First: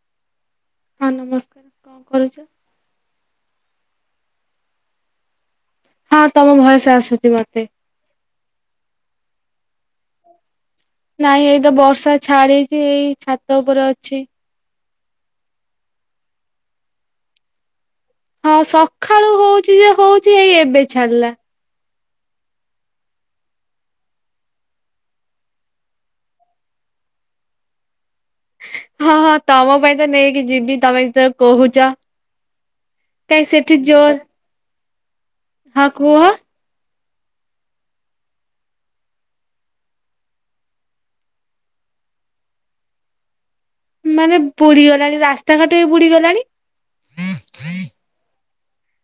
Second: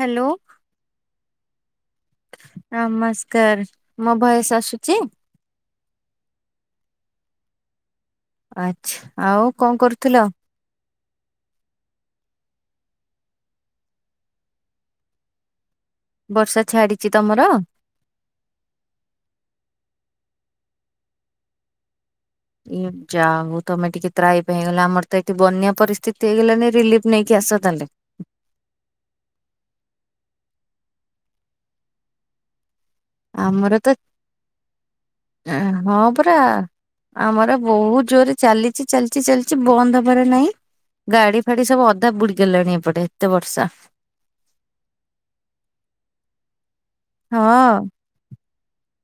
Hello. ହଁ ନମସ କରୁଛି। ନମସ୍କାର ମୋ ଭୟସ୍ ଆସୁଛି? ହଁ ତମ ଭୟସ ଆସୁଛି ମତେ। ଆଛା ଆଉ କଣ କରୁଥିଲ? ନାଇଁ ଏଇତ ବର୍ଷା ଛାଡିଛି ଏଇ ଛାତ ଉପରେ ଅଛି। ବର୍ଷା ଛାଡିଛି ତମର? ହଁ ସକାଳୁ ହଉଚି ଯେ ହଉଚି ଏଇ ଏବେ ଛାଡିଲା। ଏ ଯାହା ହଉ ତମେ ଟିକେ ତ୍ରାହି ପାଇଁ ହେଇଗଲା। ଆମର ତ ଏଠି ବନ୍ୟା ପରିସ୍ଥିତି ହେଇଗଲାନି ରିଲିଫ ନେଇକି ଆସ ତାହେଲେ। ହଁ ହଁ ତମ ପାଇଁ ତ ନେଇକି ଯିବି ତମେ ଜେତେଳେ କହୁଛ। କାଇ ସେଇଠି ଜୋର ଆ ହଁ ପରା। ଆମର ବହୁତ ଜୋରେ ଚାଲିଛି ଚାଲିଛି ଚାଲିଛି ବନ୍ଦ ହବାରେ ନାହିଁ। ଗାଡି ଫାଡି ସବୁ ଅଧା ବୁଡିଗଲାଣି ଏପଟେ ଏତେ ବର୍ଷା। ମାନେ ବୁଡି ଗଲାଣି ରାସ୍ତାଘାଟ ବି ବୁଡି ଗଲାଣି? ହଁ।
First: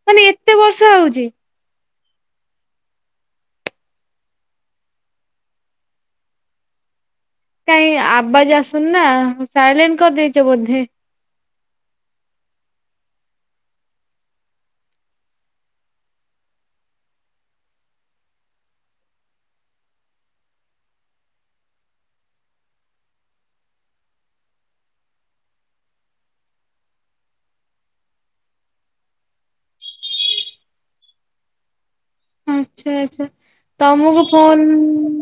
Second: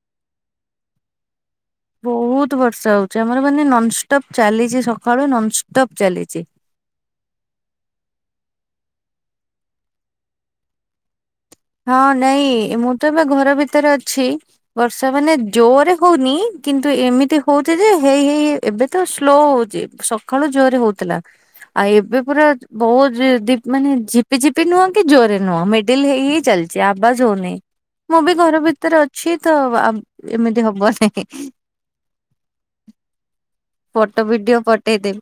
ମାନେ ଏତେ ବର୍ଷା ହଉଛି? ବହୁତ ବର୍ଷା ହଉଛି ଆମର ମାନେ ନନଷ୍ଟପ ଚାଲିଛି ସକାଳୁ ନନଷ୍ଟପ ଚାଲିଛି। କାଇ ଆବାଜ ଆସୁନି ନା ସାଇଲେଣ୍ଟ କରିଦେଇଛ ବୋଧେ? ହଁ ନାଇଁ ମୁଁ ତ ଏବେ ଘର ଭିତରେ ଅଛି। ବର୍ଷା ମାନେ ଜୋରରେ ହଉନି କିନ୍ତୁ ଏମିତି ହଉଛି ଯେ ହେଇ ହେଇ ଏବେ ତ ସ୍ଲୋ ହଉଛି। ସକାଳୁ ଜୋରରେ ହଉଥିଲା। ଆଉ ଏବେ ପୁରା ବହୁତ ଡିପ୍ ମାନେ ଝିପି ଝିପି ନୁହଁ କି ଜୋରେ ନୁହଁ ମିଡିଲି ହେଇ ହେଇ ଚାଲିଛି ଆବାଜ ହଉନି। ମୁଁ ବି ତ ଘର ଭିତରେ ଅଛି ତ ଆବ ଏମିତି ହବ ନି। ଆଚ୍ଛା ଆଚ୍ଛା ଫଟୋ ତମକୁ ଭିଡିଓ ଫୋନ୍ ପଠେଇଦେବି।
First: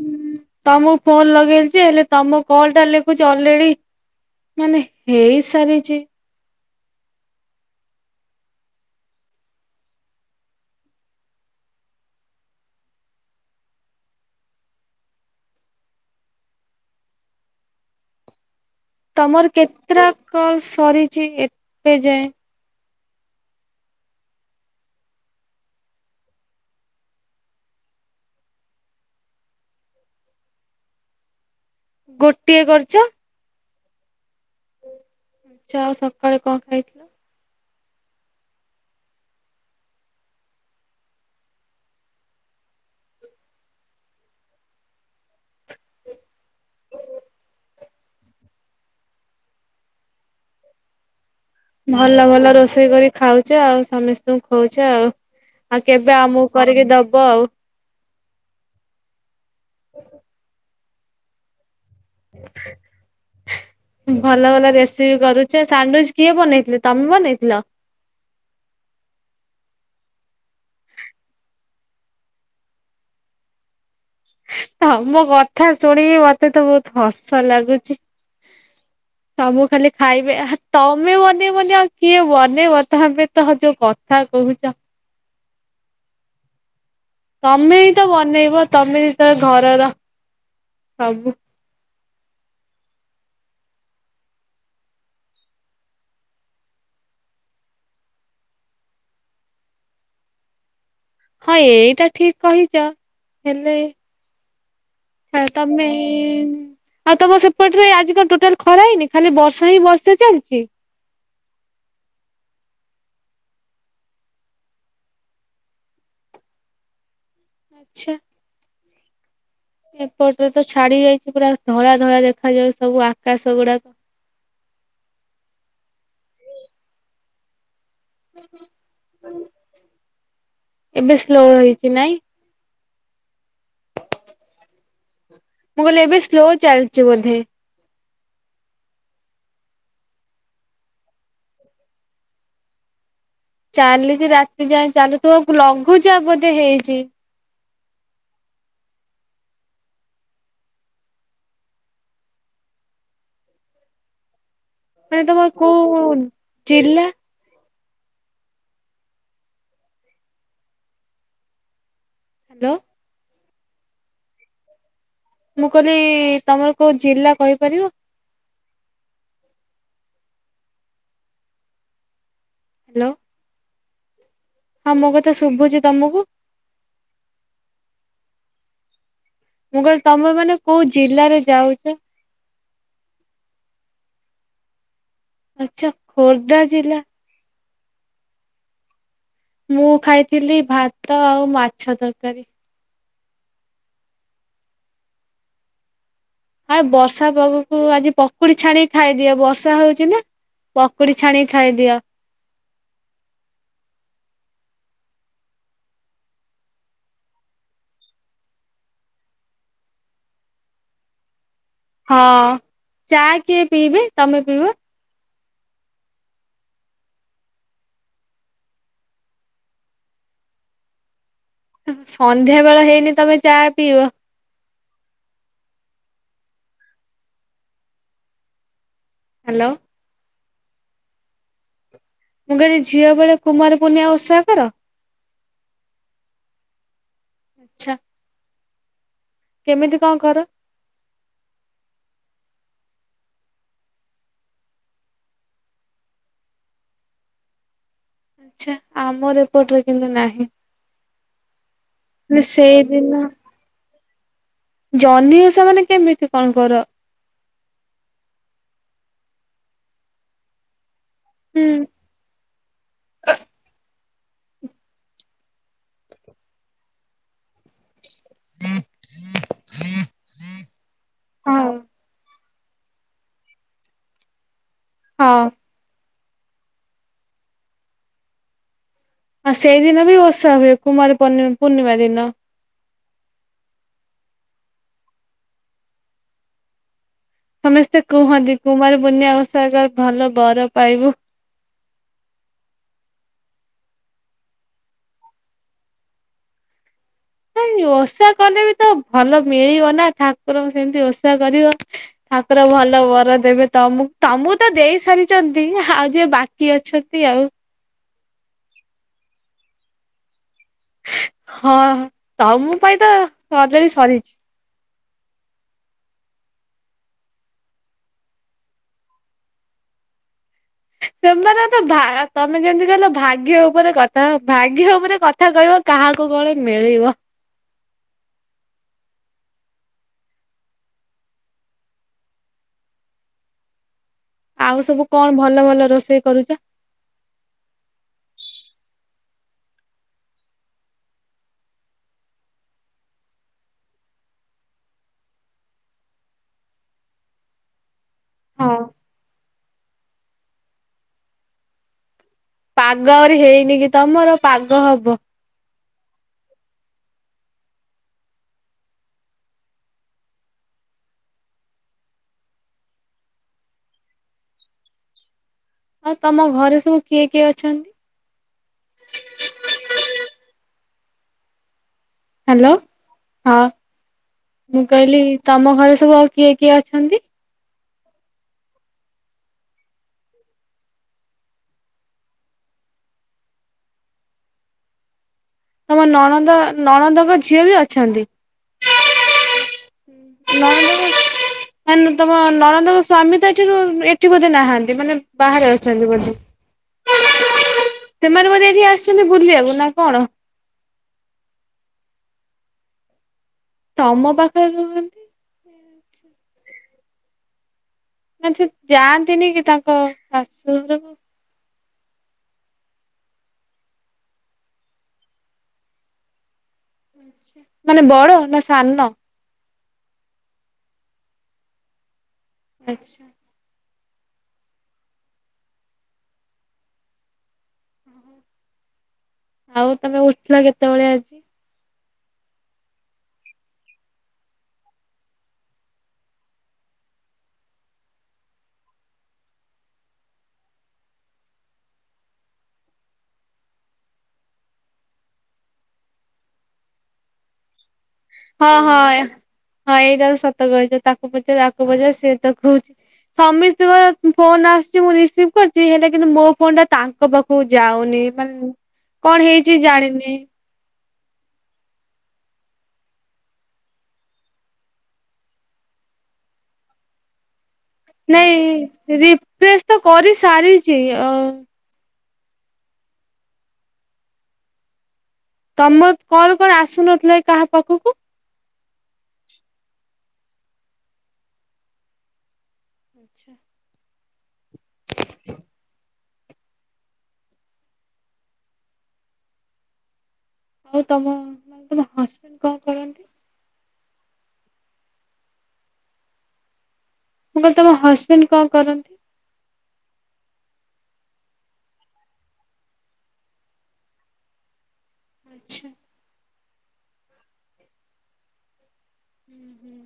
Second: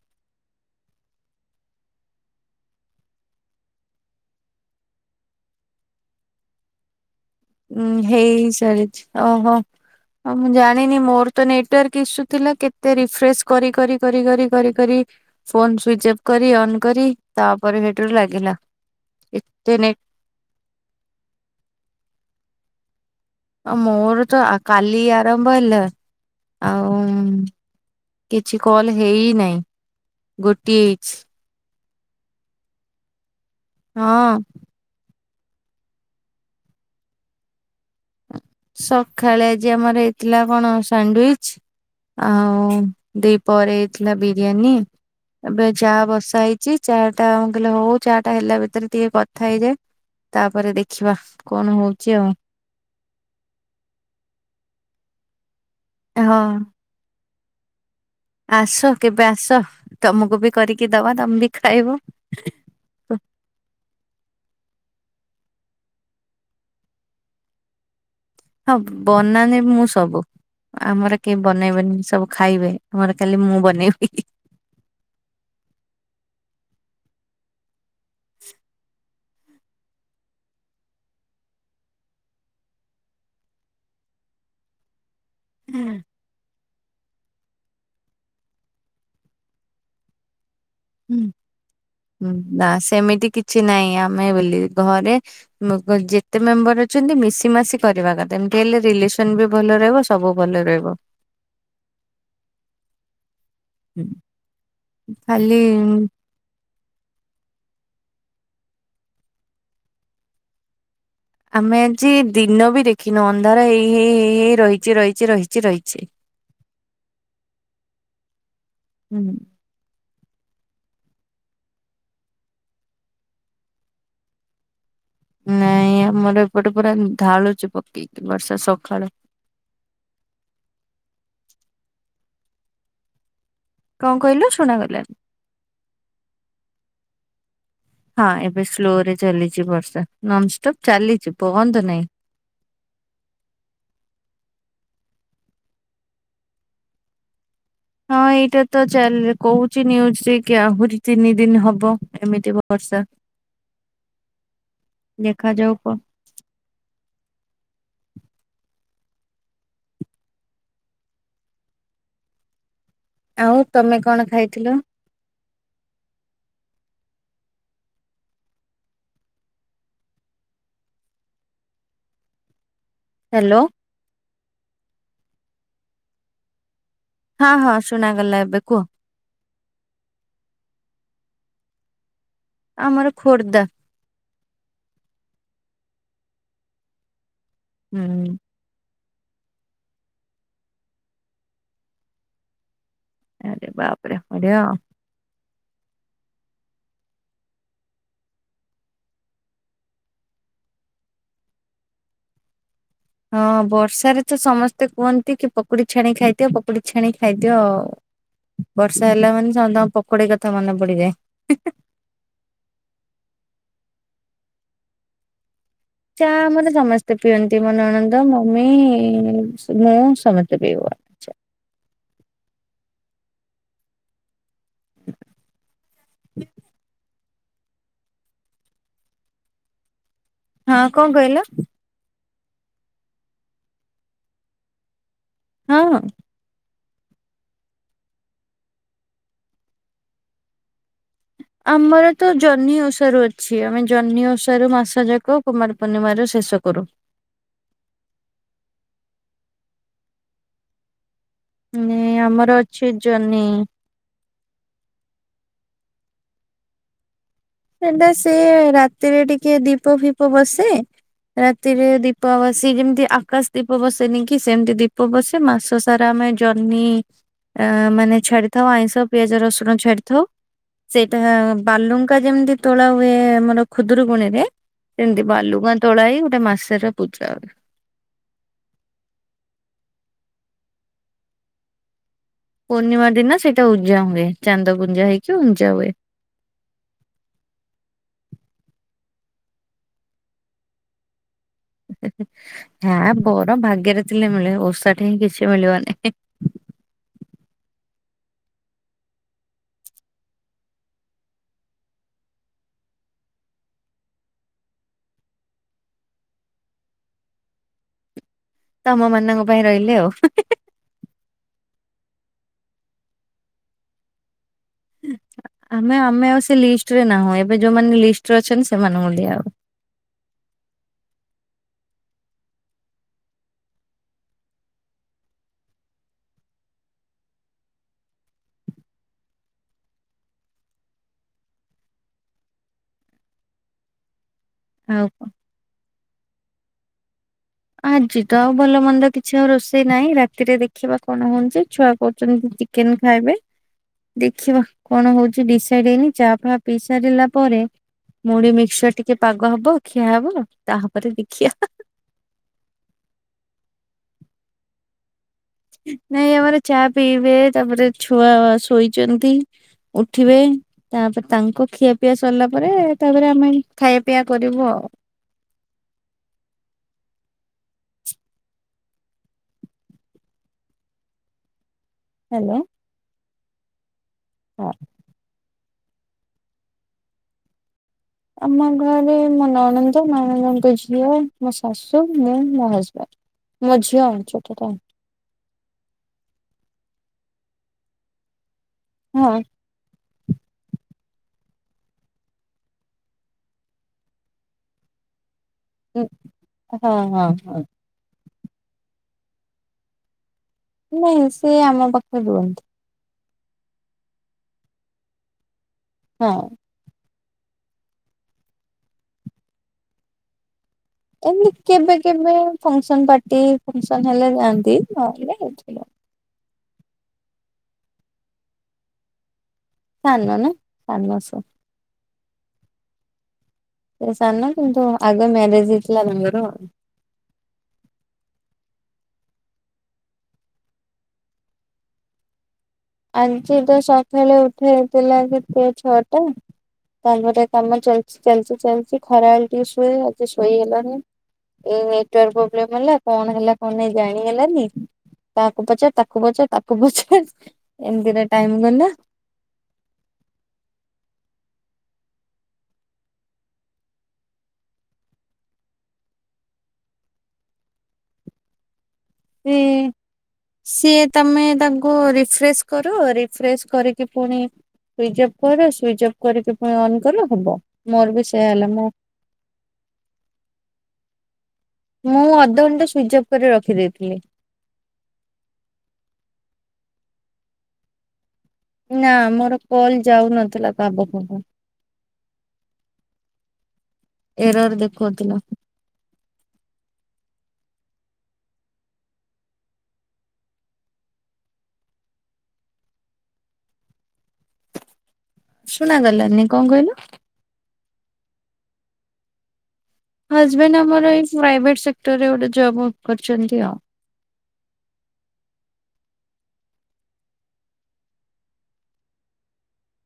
ତମକୁ ଫୋନ ଲଗେଇଲି ଯେ ହେଲେ ତମ କଲ ଟା ଲେଖୁଛି ଅଲରେଡି ମାନେ ହେଇସାରିଛି। ଉଁ ହେଇ ସାରିଛି ଓହୋ। ହ ମୁଁ ଜାଣିନି ମୋର ତ ନେଟ ୱର୍କ ଇସୁ ଥିଲା କେତେ ରିଫ୍ରେଶ କରି କରି କରି କରି କରି କରି ଫୋନ ସୁଇଚ ଅଫ୍ କରି ଅନ୍ କରି ତାପରେ ସେଠରୁ ଲାଗିଲା। ତମର ଏତେ ନେଟ କେତେଟା କଲ ସରିଛି ଏବେ ଯାଏଁ? ମୋର ତ କାଲି ଆରମ୍ଭ ହେଲା। ଆଉ କିଛି କଲ ହେଇନାହିଁ। ଗୋଟିଏଇଚି। ଗୋଟିଏ କରିଛ? ହଁ। ଚା ଆଉ ସକାଳେ କଣ ଖାଇଥିଲ? ସକାଳେ ଆଜି ଆମର ହେଇଥିଲା କଣ ସ୍ୟାଣ୍ଡୱିଚ୍। ଆଉ ଦିପରେ ହେଇଥିଲା ବିରିୟାନୀ। ଏବେ ଚା ବସା ହେଇଛି ଚା ଟାମୁଁ କହିଲି ହଉ ଚା ଟା ହେଲା ଭିତରେ ଟିକେ କଥା ହେଇଯାଏ। ତାପରେ ଦେଖିବା। କଣ ହଉଛି ଭଲ ଆଉ ଭଲ ରୋଷେଇ କରି ଖାଉଛ ଆଉ ସମସ୍ତଙ୍କୁ ଖୋଉଛ ଆଉ। ଆଉ କେବେ ହଁ ଆମକୁ କରିକି ଦବ ଆଉ। ଆସ କେବେ ଆସ ତମକୁ ବି କରିକି ଦବା ତମେ ବି ଖାଇବ। ଭଲ ଭଲ ରେସିପି କରୁଛ ସାଣ୍ଡୱିଚ କିଏ ବନେଇଥିଲେ ତମେ ବନେଇଥିଲ? ହଁ ବନାନି ମୁଁ ସବୁ। ଆମର କେହି ବନେଇବେନି ସବୁ ଖାଇବେ ଆମର କାଲି ମୁଁ ବନେଇବି। ତମ କଥା ଶୁଣିକି ମତେ ତ ବହୁତ ହସ ଲାଗୁଛି। [inaudible] ତମୁ ଖାଲି ଖାଇବେ ଆ ତମେ ବନେଇବନି ଆଉ କିଏ ବନେଇବ? ତମେ ତ ଯୋଉ କଥା କହୁଛ। ହୁଁ। ତମେ ହିଁ ତ ବନେଇବ ତମେ ଯେତେଳେ ଘରର ସବୁ ହୁଁଁ ନା ସେମିତି କିଛି ନାହିଁ ଆମେ ବୋଲି ଘରେ ଯେତେ ମେମ୍ବର ଅଛନ୍ତି ମିଶି ମାସି କରିବା କଥା ଏମତି ହେଲେ ରିଲେସନ ବି ଭଲ ରହିବ। ସବୁ ଭଲ ରହିବ। ହଁ ଏଇଟା ଠିକ କହିଛ। ହେଲେ [inaudible] ହ ଖାଲି ତମେ ଆଉ ତମ ସେପଟରେ ଆଜି କଣ ଟୋଟାଲ ଖରା ହେଇନି ଖାଲି ବର୍ଷା ହିଁ ବର୍ଷା ଚାଲିଛି? ଆମେ ଆଜି ଦିନ ବି ଦେଖିନୁ ଅନ୍ଧାର ହେଇ ହେଇ ହେଇ ହେଇ ରହିଛି ରହିଛି ରହିଛି ରହିଛି। ଆଛା। ହୁଁ। ଏପଟରେ ତ ଛାଡି ଯାଇଛି ପୁରା ଧଳା ଧଳା ଦେଖାଯାଉଚି ସବୁ ଆକାଶ ଗୁଡାକ। ନାଇଁ ଆମର ଏପଟେ ପୁରା ଢାଳୁଛି ପକେଇକି ବର୍ଷା ସକାଳୁ। ଏବେ ସ୍ଲୋ ହେଇଛି ନାଇଁ? କଣ କହିଲୁ ଶୁଣା ଗଲାନି। ମୁଁ କହିଲି ଏବେ ସ୍ଲୋ ଚାଲିଛି ବୋଧେ। ହଁ ଏବେ ସ୍ଲୋ ରେ ଚାଲିଛି ବର୍ଷା ନନଷ୍ଟପ୍ ଚାଲିଛି ବନ୍ଦ ନାଇଁ। ଚାଲିଛି ରାତି ଯାଏ ଚାଲୁଥିବ ତୁ ଲଘୁଚାପ ବୋଧେ ହେଇଚି। ହଁ ଏଇଟା ତ ଚାଲ କହୁଚି ନିୟୁଜ ରେ କି ଆହୁରି ତିନି ଦିନ ହବ ଏମିତି ବର୍ଷା। [inaudible] ମାନେ ତମର ଦେଖାଯାଉ କଣ କୋଉ ଜିଲ୍ଲା? ହ୍ୟାଲୋ। ଆଉ ତମେ କଣ ଖାଇଥିଲ? ମୁଁ କହିଲି ତମର କୋଉ ଜିଲ୍ଲା କହିପାରିବ? ହ୍ୟାଲୋ। ହ୍ୟାଲୋ। ହଁ ମୋ କଥା ଶୁଭୁଛି ତମକୁ? ହଁ ହଁ ଶୁଣାଗଲା ଏବେ କୁହ। ମୁଁ କହିଲି ତମେ ମାନେ କୋଉ ଜିଲ୍ଲାରେ ଯାଉଚ? ଆମର ଖୋର୍ଦ୍ଧା। ଆଛା ଖୋର୍ଦ୍ଧା ଜିଲ୍ଲା। ହୁଁ। ମୁଁ ଖାଇଥିଲି ଭାତ ଆଉ ମାଛ ତରକାରୀ। ଆରେ, ବାପରେ! ବଢିଆଉଁ। ଆଉ, ବର୍ଷା ପାଗକୁ ଆଜି ପକୁଡି ଛାଣିକି ଖାଇଦିଅ। ବର୍ଷା ହଉଛି ନା। ପକୁଡି ଛାଣିକି ଖାଇଦିଅ। ହଁ, ବର୍ଷାରେ ତ ସମସ୍ତେ କୁହନ୍ତି କି, ପକୁଡି ଛାଣି ଖାଇଦିଅ। ପକୁଡି ଛାଣି ଖାଇଦିଅ ଆଉ। ବର୍ଷା ହେଲା ମାନେ ସମସ୍ତଙ୍କ, ପକୁଡ଼ି କଥା ମନେ ପଡିଯାଏ। ହଁ, ଚା' କିଏ ପିଇବେ ତମେ ପିଇବ? ଚା ଆମର ସମସ୍ତେ ପିଅନ୍ତି। ମୋ ନଣନ୍ଦ, ମମି-ଇ, ମୁଁ ସମସ୍ତେ ପିଉ। ସନ୍ଧ୍ୟା ବେଳ ହେଇନି, ତମେ ଚା' ପିଇବ। [inaudible] ହ୍ୟାଲୋ। ହଁ, କଣ କହିଲ? ମୁଁ କହିଲି, ଝିଅ ବେଳେ କୁମାର ପୁନିଆ ଓଷା କର? ହଁ। ଚ୍ଛା। କେମିତି କଁ କର? ଆମର ତ ଜହ୍ନି ଓଷାରୁ ଅଛି। ଆମେ ଜହ୍ନି ଓଷାରୁ ମାସ ଯାକ କୁମାର ପୂର୍ଣ୍ଣିମାରେ ଶେଷ କରୁ। ଆଛା, ଆମର ଏପଟରେ କିନ୍ତୁ ନାହିଁ। ନେ ଆମର ଅଛି ସେଇଦିନ ଜହ୍ନି। ଜହ୍ନି ଓଷା ମାନେ, କେମିତି କଣ କର? ସେଟାସେ-ଏ ରାତିରେ ଟିକେ ଦୀପ ଫିପ ବସେ, ହୁଁ ରାତିରେ ଦିପ୍ ଦୀପ ବସେ ଯେମତି ଆକାଶ ଦୀପ ବସେନି କି! ସେମିତି ଦୀପ ବସେ, ମାସ ସାରା ଆମେ ଜହ୍ନି ଆଁ ମାନେ ଛାଡିଥାଉ ଆଇଁଷ ପିଆଜ ରସୁଣ ଛାଡିଥାଉ। ସେଇଟା ହଁ। ବାଲୁଙ୍କା ଯେମିତି ତୋଳା ହୁଏ ଆମର ଖୁଦରୁକୁୁଣୀ ରେ, ସେମିତି ହଁ ବାଲୁକାଁ ତୋଳା ହେଇ ଗୋଟେ ମାସରେ ପୂଜା ହ ଆ ସେଇଦିନ ବି ଓଷା ହୁଏ। କୁମାର ପର୍ଣି ପୂର୍ଣ୍ଣିମା ଦିନ। ପୂର୍ଣ୍ଣିମା ଦିନ ସେଇଟା ଉଜାଁ ହୁଏ। ଚାନ୍ଦ ପୁଞ୍ଜା ହେଇକି ଉଞ୍ଜା ହୁଏ। ସମସ୍ତେ କୁହନ୍ତି, କୁମାରପୂର୍ଣ୍ଣିଆ ଓଷା କଲେ ଭଲ ବର ପାଇବୁ। ହା, ବର ଭାଗ୍ୟରେ ଥିଲେ ମିଳେ। ଓଷାଠେଇଁ କିଛି ମିଳିବନି। ଓଷା କଲେ ବି ତ ଭଲ ମିଳିବ ନା, ଠାକୁରଙ୍କୁ ସେମତି ଓଷା କରିବ। ଠାକୁର ଭଲ ବର ଦେବେ ତମୁ ତମକୁ ତ ଦେଇ ସାରିଛନ୍ତି। ଆଉ ଯିଏ ବାକ କି ଅଛନ୍ତି ଆଉ! ତମ ମାନଙ୍କ ପାଇଁ ରହିଲେ ଆଉ। ହଁ, ତମ ପାଇଁ ତ ଅଜରି ସରିଛି। ଆମେ ଆମେ ଆଉ ସେ ଲିଷ୍ଟରେ ନାହୁଁ। ଏବେ ଯୋଉମାନେ ଲିଷ୍ଟରେ ଅଛନ୍ତି, ସେମାନଙ୍କୁ ଦିଆ ହବ। ସେମାନେ ତ ଭା ତମେ ଯେମିତି କହିଲ, ଭାଗ୍ୟ ଉପରେ କଥା, ଭାଗ୍ୟ ଉପରେ କଥ କଥା କହିବ, କାହାକୁ କଣ ମିଳିବ? ଆଉ, ସବୁ କଣ ଭଲ ଭଲ ରୋଷେଇ କରୁଛ? ଆଜି ତ ଆଉ ଭଲ ମନ୍ଦ କିଛି ଆଉ ରୋଷେଇ ନାହିଁ। ରାତିରେ ଦେଖିବା କଣ ହଉଞ୍ଚି। ଛୁଆ କହୁଛନ୍ତି ଚିକ୍ କେନ୍ ଖାଇବେ? ଦେଖିବା କଣ ହଉଛି? ଡିସାଇଡ୍ ହେଇନି ଚା' ଫା ପିଇ ସାରିଲା ପରେ ମୁଢ଼ି ହଁ। ମିକ୍ସଚର ଟିକେ ପାଗ ହବ, ଖିଆ ହବ। ତା'ପରେ ଦେଖିବା। ପାଗ ଆହୁରି ହେଇନି କି ତମର! ପାଗ ହବ। ନାଇଁ, ଆମର ଚା' ପିଇବେ। ତା'ପରେ ଛୁଆ ଶୋଇଚନ୍ତି ଉଠିବେ। ତା'ପରେ ତାଙ୍କ ଖିଆ ପିଆ ସରିଲା ପରେ, ତା'ପରେ ଆମେ ଖାଇବା ପିଇବା କରିବୁ ଆଉ। ଆଉ, ତମ ଘରେ ସବୁ କିଏ କିଏ ଅଛନ୍ତି? ହ୍ୟାଲୋ। ହଁ, ହଁ ମୁଁ କହିଲି ତମ ଘରେ ସବୁ ଆଉ କିଏ କିଏ ଅଛନ୍ତି? ଆମ ଘରେ ମୋ ନଣଦ, ନଣଦଙ୍କ ଝିଅ, ମୋ ଶାଶୁ, ମୁଁ, ମୋ ହଜବାଣ୍ଡ। ମୋ ଝିଅ, ଛୋଟ ଟା। ତମ ନଣନ୍ଦ, ନଣନ୍ଦଙ୍କ ଝିଅ ବି ଅଛନ୍ତି? ହଁ। ନ [inaudible] ମାନେ ତମ ନଳନ୍ଦଙ୍କ ସ୍ଵାମୀ ତ ଏଠି ଏଠି ବୋଧେ ନାହାଁନ୍ତି ମାନେ ବାହାରେ ଅ ହଁ ବ ହଁ ହଁ ସେମାନେ ବୋଧେ ଏଠି ଆସିଛନ୍ତି ବୁଲିବାକୁ ନା କଣ? ନାଇଁ ସେ ଆମ ପାଖରେ ରୁହନ୍ତି। ତମ ପାଖରେ ରୁହନ୍ତି। ହଁ। ମାନେ ସେ ଯାଆନ୍ତିନି କି ତାଙ୍କ ଶାଶୁଘରକୁ? ଏମିତି କେବେ କେବେ ଫଙ୍କସନ ପାର୍ଟି ଫଙ୍କସନ ହେଲେ ଯାଆନ୍ତି ନହେଲେ ଏଇଠି ରହ ମାନେ ବଡ ନା ସାନ? ସାନ ନା ସାନ ସ ଆଚ୍ଛା। ସେ ସାନ କିନ୍ତୁ ଆଗେ ମ୍ୟାରେଜ ହେଇଥିଲା ତାଙ୍କର ଆଉ। ଆଉ ତମେ ଉଠିଲ କେତେବେଳେ ଆଜି? ଆଜି ତ ସକାଳେ ଉଠେଇ ହେଇଥିଲା କେତେ ଛଅଟା। ତା ପରେ କାମ ଚାଲଚି-ଚାଲଚି-ଚାଲଚି ଖରାବେଳେ ଟିକେ ଶୁଏ ଆଜି ଶୋଇହେଲାନି। ଏଇ ନେଟୱାର୍କ ପ୍ରୋବ୍ଲେମ ହେଲା କଣ ହେଲା କଣ ନାଇଁ ଜାଣି ହେଲାନି। ତାକୁ ପଚାର, ତାକୁ ପଚର୍, ତାକୁ ପଚାର ଏମ୍ତିରେ ହଁ-ହଁ-ହଁ ଏଇଟା ସତ କହିଛ। ତାକୁ ପଚାର ଆକୁ ପଚାର ସେତ କହୁଚି। ସମୀସ୍ତିଙ୍କର ଫୋନ ଆସୁଚି ମୁଁ ରିସିଭ୍ କରିଛି ହେଲେ କିନ୍ତୁ ମୋ ଫୋନଟା ତା ତାଙ୍କ ପାଖକୁ ଯାଉନି ମାନେ କଣ ସେ ହେଇଛି ଜାଣିନି। ସିଏ ତମେ ତାଙ୍କୁ ରିଫ୍ରେଶ କର ରିଫ୍ରେଶ କରିକି ପୁଣି ସୁଇଚ୍ ଅଫ୍ କର ସୁଇଚ୍ ଅଫ୍ କରିକି ପୁଣି ଅନ୍ କର ହବ। ମୋର ବି ସେୟା ହେଲା ମୁଁ ନାଇଁ ରିଫ୍ରେସ ତ କରି ସାରିଛି ଆଉ। ମୁଁ ଅଧଘଣ୍ଟା ସୁଇଚ ଅଫ୍ କରି ରଖିଦେଇଥିଲି। ତମ କଲ କଣ ଆସୁନଥିଲା କାହା ପାଖକୁ। ନା ମୋର କଲ ଯାଉନଥିଲା କାହା ପାଖକୁ। ଆଚ୍ଛା। ଏରର୍ ଦେଖଉଥିଲା। ଆଉ ତମ ମାନେ ତମ ହଜବେଣ୍ଟ କଣ କରନ୍ତି? ଶୁଣା ଗଲାନି କଣ କହିଲ? ମୁଁ କହିଲି ତମ ହସବେଣ୍ଡ କଣ କରନ୍ତି? ହଜବେଣ୍ଡ ଆମର ଏଇ ପ୍ରାଇଭେଟ ସେକ୍ଟର ରେ ଗୋଟେ ଜବ୍ କରିଛନ୍ତି ଆଉ। ଆଚ୍ଛା। ଉଁ ହୁଁ।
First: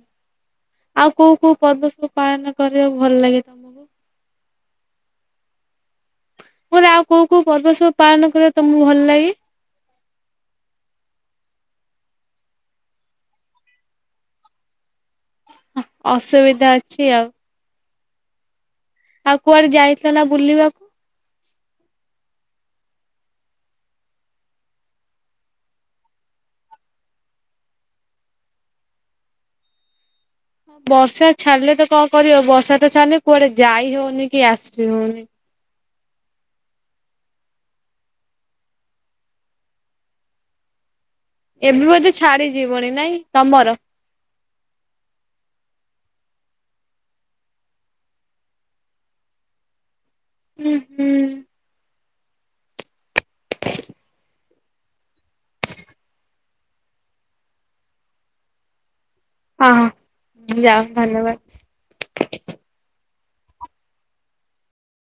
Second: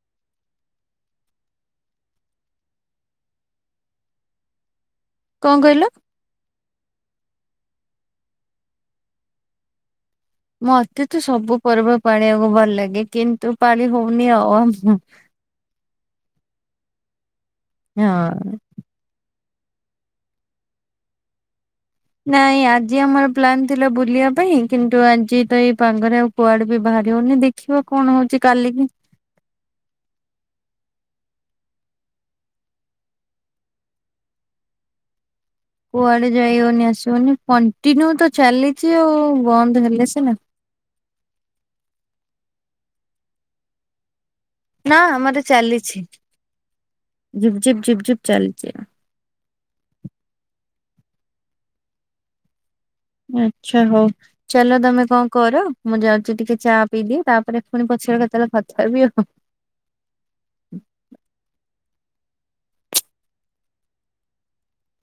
ଆଉ କୋଉ କୋଉ ପର୍ବ ସବୁ ପାଳନ କରିବାକୁ ଭଲ ଲାଗେ ତମକୁ? କଣ କହିଲ? ମୁଁ କହିଲି ଆଉ କୋଉ କୋଉ ପର୍ବ ସବୁ ପାଳନ କରିବାକୁ ତମକୁ ଭଲ ଲାଗେ? ମତେ ତ ସବୁ ପର୍ବ ପାଳିବାକୁ ଭଲ ଲାଗେ କିନ୍ତୁ ପାଳି ହଉନି ଆଉ। ଅସୁବିଧା ଅଛି ଆଉ। ହଁ। ଆଉ କୁଆଡେ ଯାଇଥିଲ ନା ବୁଲିବାକୁ? ନାଇଁ ଆଜି ଆମର ପ୍ଲାନ୍ ଥିଲା ବୁଲିବା ପାଇଁ କିନ୍ତୁ ଆଜି ତ ଏଇ ପାଗରେ ଆଉ କୁଆଡେ ବି ବାହାରି ହଉନି ଦେଖ ଦେଖିବା କଣ ହଉଛି କାଲିକି। ବର୍ଷା ଛାଡ଼ିଲେ ତ କଣ କରିବ ବର୍ଷା ତ ଛାଡିନେ କୁଆଡେ ଯାଇ ହଉନି କି ଆସି ହଉନି। କୁଆଡେ ଯାଇ ହଉନି ଆସିହଉନି କଣ୍ଟିନ୍ୟୁ ତ ଚାଲିଚି ଆଉ ବନ୍ଦ ହେଲେ ସିନା। ଏବେ ବୋଧେ ଛାଡିଯିବଣି ନାଇଁ ତମର? ନା ଆମର ଚାଲିଛି ଝିପ ଝିପ ଝିପି ଝିପି ଚାଲିଛି। ଉଁ ହୁଁ। ଆଚ୍ଛା ହଉ। ଚାଲ ତମେ କଣ କର ମୁଁ ଯାଉଛି ଟିକେ ଚା ପିଇଦିଏ ତାପରେ ପୁଣି ପଛରେ କେତେବେଳେ କଥା ହେବି ଆଉ। ହଁ ହଁ ଯାଅ ଧନ୍ୟବାଦ।